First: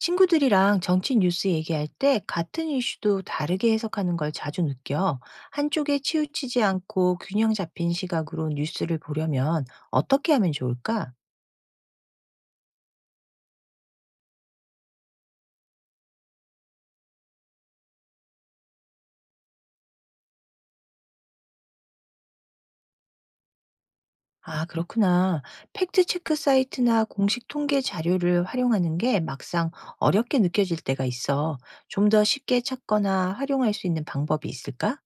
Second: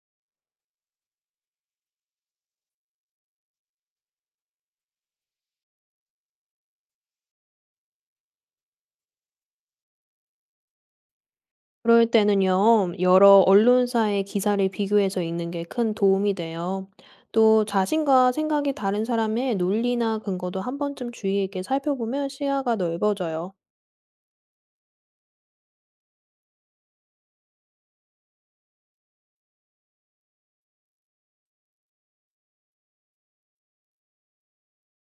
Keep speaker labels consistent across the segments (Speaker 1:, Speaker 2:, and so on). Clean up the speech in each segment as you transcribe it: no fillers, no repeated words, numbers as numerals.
Speaker 1: 친구들이랑 정치 뉴스 얘기할 때 같은 이슈도 다르게 해석하는 걸 자주 느껴. 한쪽에 치우치지 않고 균형 잡힌 시각으로 뉴스를 보려면 어떻게 하면 좋을까?
Speaker 2: 그럴 때는요, 여러 언론사의 기사를 비교해서 읽는 게 큰 도움이 돼요. 또 자신과 생각이 다른 사람의 논리나 근거도 한 번쯤 주의 있게 살펴보면 시야가 넓어져요.
Speaker 1: 아, 그렇구나. 팩트체크 사이트나 공식 통계 자료를 활용하는 게 막상 어렵게 느껴질 때가 있어. 좀 더 쉽게 찾거나 활용할 수 있는 방법이 있을까?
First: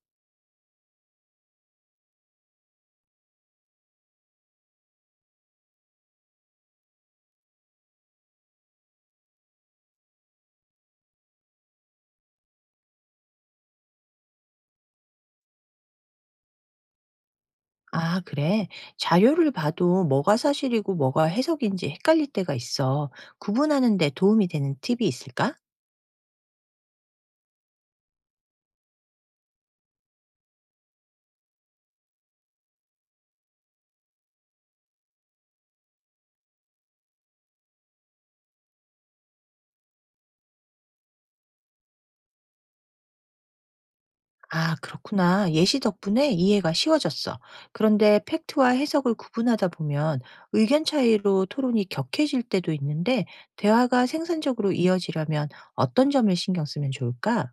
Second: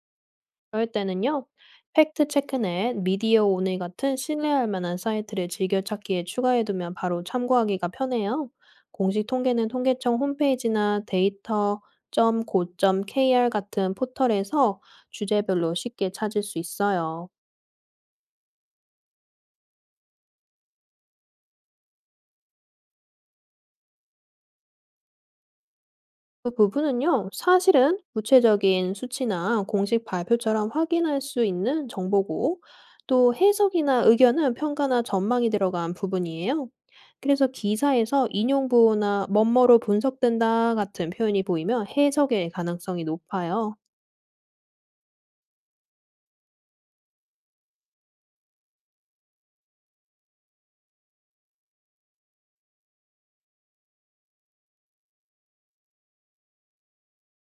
Speaker 2: 그럴 때는요, 팩트 체크넷, 미디어 오늘 같은 신뢰할 만한 사이트를 즐겨찾기에 추가해두면 바로 참고하기가 편해요. 공식 통계는 통계청 홈페이지나 데이터.go.kr 같은 포털에서 주제별로 쉽게 찾을 수 있어요.
Speaker 1: 아, 그래. 자료를 봐도 뭐가 사실이고 뭐가 해석인지 헷갈릴 때가 있어. 구분하는 데 도움이 되는 팁이 있을까?
Speaker 2: 그 부분은요, 사실은 구체적인 수치나 공식 발표처럼 확인할 수 있는 정보고, 또 해석이나 의견은 평가나 전망이 들어간 부분이에요. 그래서 기사에서 인용부호나 뭐뭐로 분석된다 같은 표현이 보이면 해석의 가능성이 높아요.
Speaker 1: 아, 그렇구나. 예시 덕분에 이해가 쉬워졌어. 그런데 팩트와 해석을 구분하다 보면 의견 차이로 토론이 격해질 때도 있는데 대화가 생산적으로 이어지려면 어떤 점을 신경 쓰면 좋을까?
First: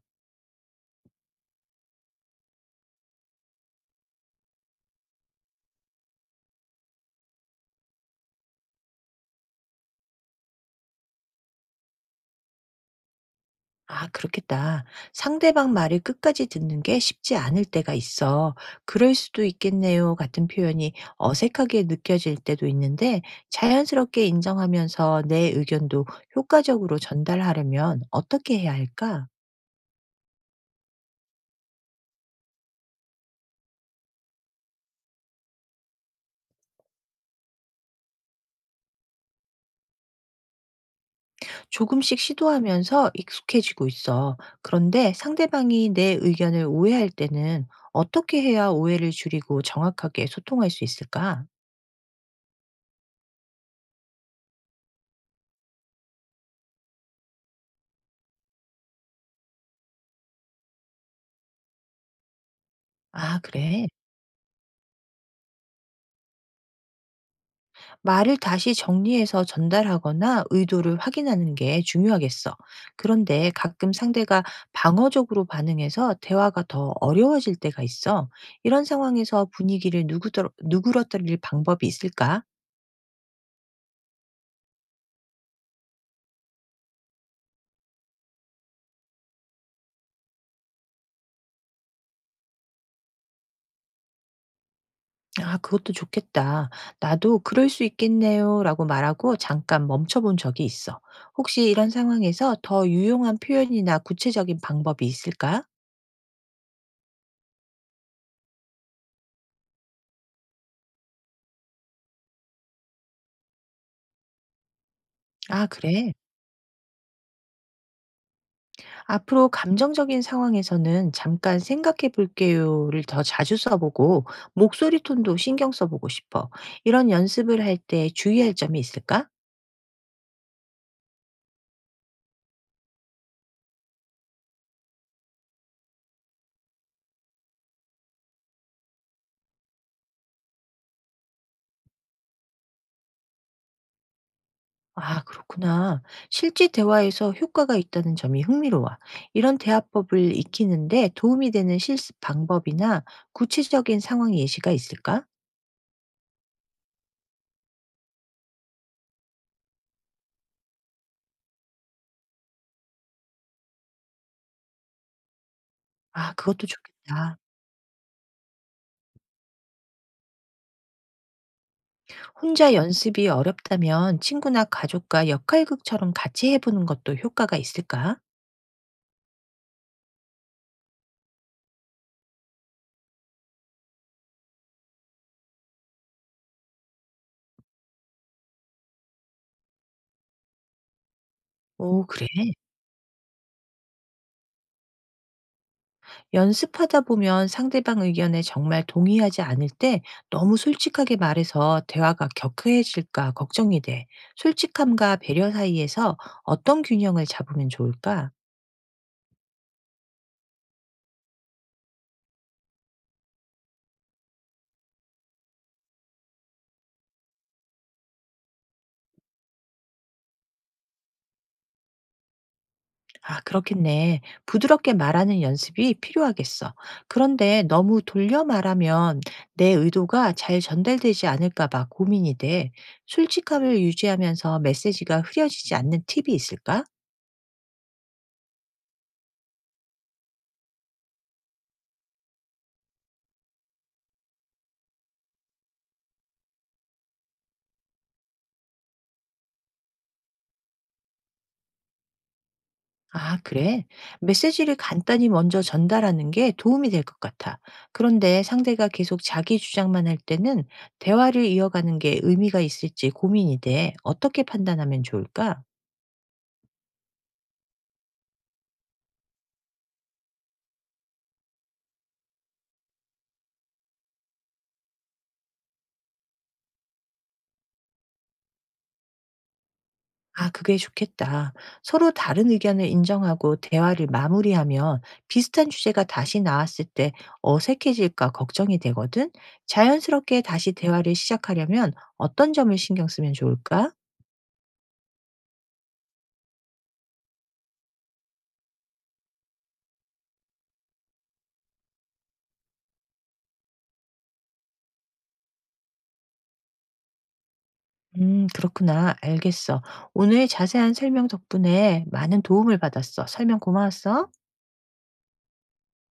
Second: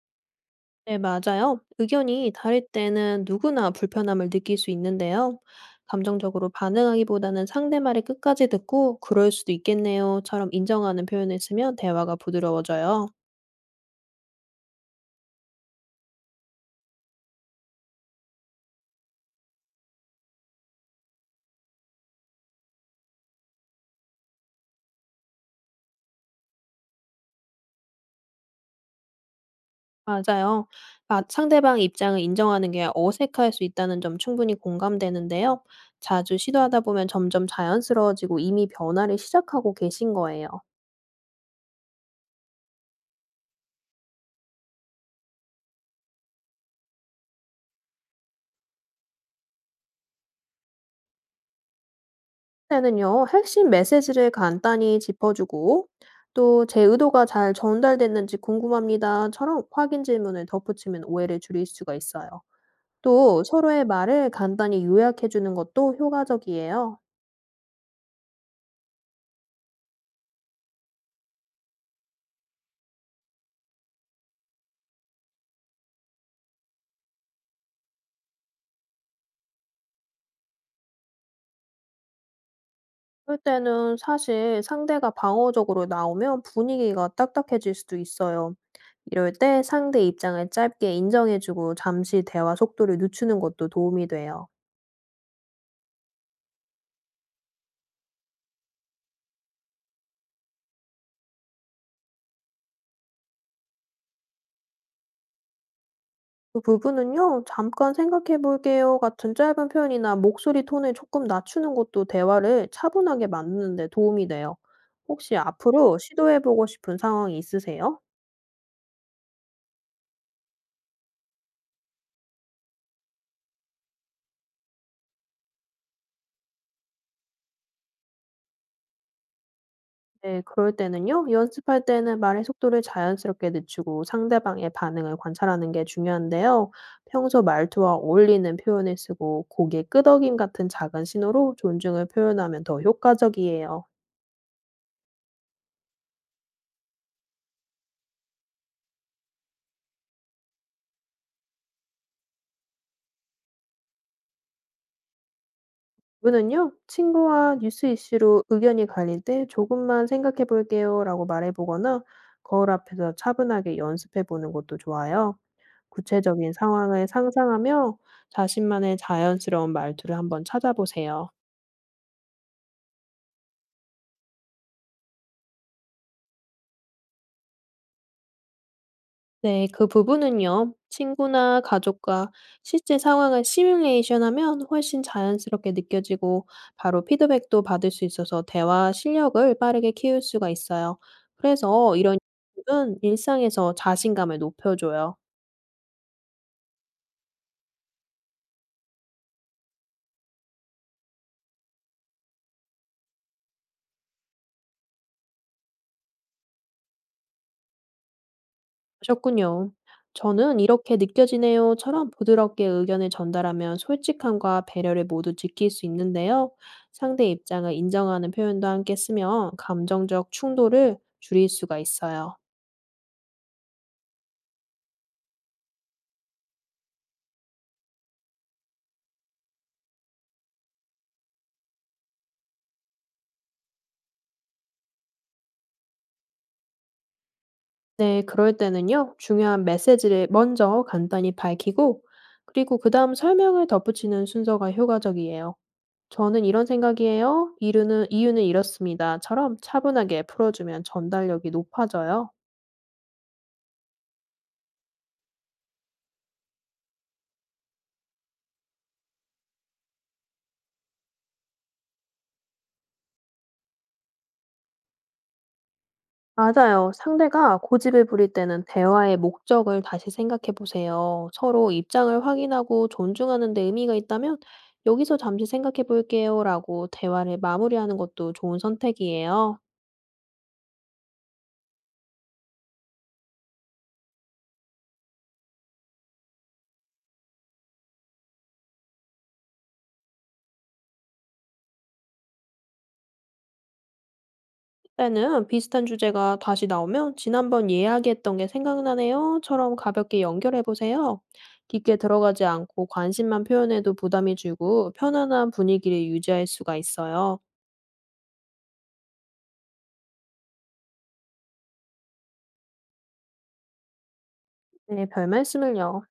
Speaker 2: 네, 맞아요. 의견이 다를 때는 누구나 불편함을 느낄 수 있는데요. 감정적으로 반응하기보다는 상대 말을 끝까지 듣고, 그럴 수도 있겠네요처럼 인정하는 표현을 쓰면 대화가 부드러워져요.
Speaker 1: 아, 그렇겠다. 상대방 말을 끝까지 듣는 게 쉽지 않을 때가 있어. 그럴 수도 있겠네요. 같은 표현이 어색하게 느껴질 때도 있는데 자연스럽게 인정하면서 내 의견도 효과적으로 전달하려면 어떻게 해야 할까?
Speaker 2: 맞아요. 아, 상대방 입장을 인정하는 게 어색할 수 있다는 점 충분히 공감되는데요. 자주 시도하다 보면 점점 자연스러워지고 이미 변화를 시작하고 계신 거예요.
Speaker 1: 조금씩 시도하면서 익숙해지고 있어. 그런데 상대방이 내 의견을 오해할 때는 어떻게 해야 오해를 줄이고 정확하게 소통할 수 있을까?
Speaker 2: 때는요, 핵심 메시지를 간단히 짚어주고 또 제 의도가 잘 전달됐는지 궁금합니다처럼 확인 질문을 덧붙이면 오해를 줄일 수가 있어요.
Speaker 1: 아,
Speaker 2: 또 서로의
Speaker 1: 그래.
Speaker 2: 말을 간단히 요약해주는 것도 효과적이에요.
Speaker 1: 말을 다시 정리해서 전달하거나 의도를 확인하는 게 중요하겠어. 그런데 가끔 상대가 방어적으로 반응해서 대화가 더 어려워질 때가 있어. 이런 상황에서 분위기를 누그러뜨릴 방법이 있을까?
Speaker 2: 그럴 때는 사실 상대가 방어적으로 나오면 분위기가 딱딱해질 수도 있어요. 이럴 때 상대 입장을 짧게 인정해주고 잠시 대화 속도를 늦추는 것도 도움이 돼요.
Speaker 1: 아, 그것도 좋겠다. 나도 그럴 수 있겠네요. 라고 말하고 잠깐 멈춰본 적이 있어. 혹시 이런 상황에서 더 유용한 표현이나 구체적인 방법이 있을까?
Speaker 2: 그 부분은요, 잠깐 생각해 볼게요 같은 짧은 표현이나 목소리 톤을 조금 낮추는 것도 대화를 차분하게 만드는 데 도움이 돼요. 혹시
Speaker 1: 아,
Speaker 2: 앞으로
Speaker 1: 그래.
Speaker 2: 시도해 보고 싶은 상황이 있으세요?
Speaker 1: 앞으로 감정적인 상황에서는 "잠깐 생각해 볼게요."를 더 자주 써보고 목소리 톤도 신경 써보고 싶어. 이런 연습을 할 때 주의할 점이 있을까?
Speaker 2: 네. 그럴 때는요. 연습할 때는 말의 속도를 자연스럽게 늦추고 상대방의 반응을 관찰하는 게 중요한데요. 평소 말투와 어울리는 표현을 쓰고 고개 끄덕임 같은 작은 신호로 존중을 표현하면 더 효과적이에요.
Speaker 1: 아, 그렇구나. 실제 대화에서 효과가 있다는 점이 흥미로워. 이런 대화법을 익히는데 도움이 되는 실습 방법이나 구체적인 상황 예시가 있을까?
Speaker 2: 이분은요. 친구와 뉴스 이슈로 의견이 갈릴 때 "조금만 생각해 볼게요."라고 말해 보거나 거울 앞에서 차분하게 연습해 보는 것도 좋아요.
Speaker 1: 아,
Speaker 2: 구체적인
Speaker 1: 그것도
Speaker 2: 상황을
Speaker 1: 좋겠다.
Speaker 2: 상상하며 자신만의 자연스러운 말투를 한번 찾아보세요.
Speaker 1: 혼자 연습이 어렵다면 친구나 가족과 역할극처럼 같이 해보는 것도 효과가 있을까?
Speaker 2: 네, 그 부분은요. 친구나 가족과 실제 상황을 시뮬레이션 하면 훨씬 자연스럽게 느껴지고 바로 피드백도 받을 수 있어서 대화 실력을 빠르게 키울 수가 있어요. 그래서
Speaker 1: 오,
Speaker 2: 이런
Speaker 1: 그래?
Speaker 2: 연습은 일상에서 자신감을 높여줘요.
Speaker 1: 연습하다 보면 상대방 의견에 정말 동의하지 않을 때 너무 솔직하게 말해서 대화가 격해질까 걱정이 돼. 솔직함과 배려 사이에서 어떤 균형을 잡으면 좋을까?
Speaker 2: 하셨군요. 저는 이렇게 느껴지네요처럼 부드럽게 의견을 전달하면 솔직함과 배려를 모두 지킬 수 있는데요. 상대 입장을 인정하는 표현도 함께 쓰면 감정적 충돌을 줄일 수가 있어요.
Speaker 1: 아, 그렇겠네. 부드럽게 말하는 연습이 필요하겠어. 그런데 너무 돌려 말하면 내 의도가 잘 전달되지 않을까봐 고민이 돼. 솔직함을 유지하면서 메시지가 흐려지지 않는 팁이 있을까?
Speaker 2: 네, 그럴 때는요, 중요한 메시지를 먼저 간단히 밝히고, 그리고 그 다음 설명을 덧붙이는 순서가 효과적이에요. 저는 이런 생각이에요. 이유는 이렇습니다처럼 차분하게 풀어주면 전달력이 높아져요.
Speaker 1: 아, 그래? 메시지를 간단히 먼저 전달하는 게 도움이 될 것 같아. 그런데 상대가 계속 자기 주장만 할 때는 대화를 이어가는 게 의미가 있을지 고민이 돼. 어떻게 판단하면 좋을까?
Speaker 2: 맞아요. 상대가 고집을 부릴 때는 대화의 목적을 다시 생각해 보세요. 서로 입장을 확인하고 존중하는 데 의미가 있다면, 여기서 잠시 생각해 볼게요. 라고 대화를 마무리하는 것도 좋은 선택이에요.
Speaker 1: 아, 그게 좋겠다. 서로 다른 의견을 인정하고 대화를 마무리하면 비슷한 주제가 다시 나왔을 때 어색해질까 걱정이 되거든? 자연스럽게 다시 대화를 시작하려면 어떤 점을 신경 쓰면 좋을까?
Speaker 2: 때는 비슷한 주제가 다시 나오면 지난번 이야기했던 게 생각나네요처럼 가볍게 연결해 보세요. 깊게 들어가지 않고 관심만 표현해도 부담이 줄고 편안한 분위기를 유지할 수가 있어요.
Speaker 1: 그렇구나. 알겠어. 오늘 자세한 설명 덕분에 많은 도움을 받았어. 설명 고마웠어.
Speaker 2: 네, 별 말씀을요.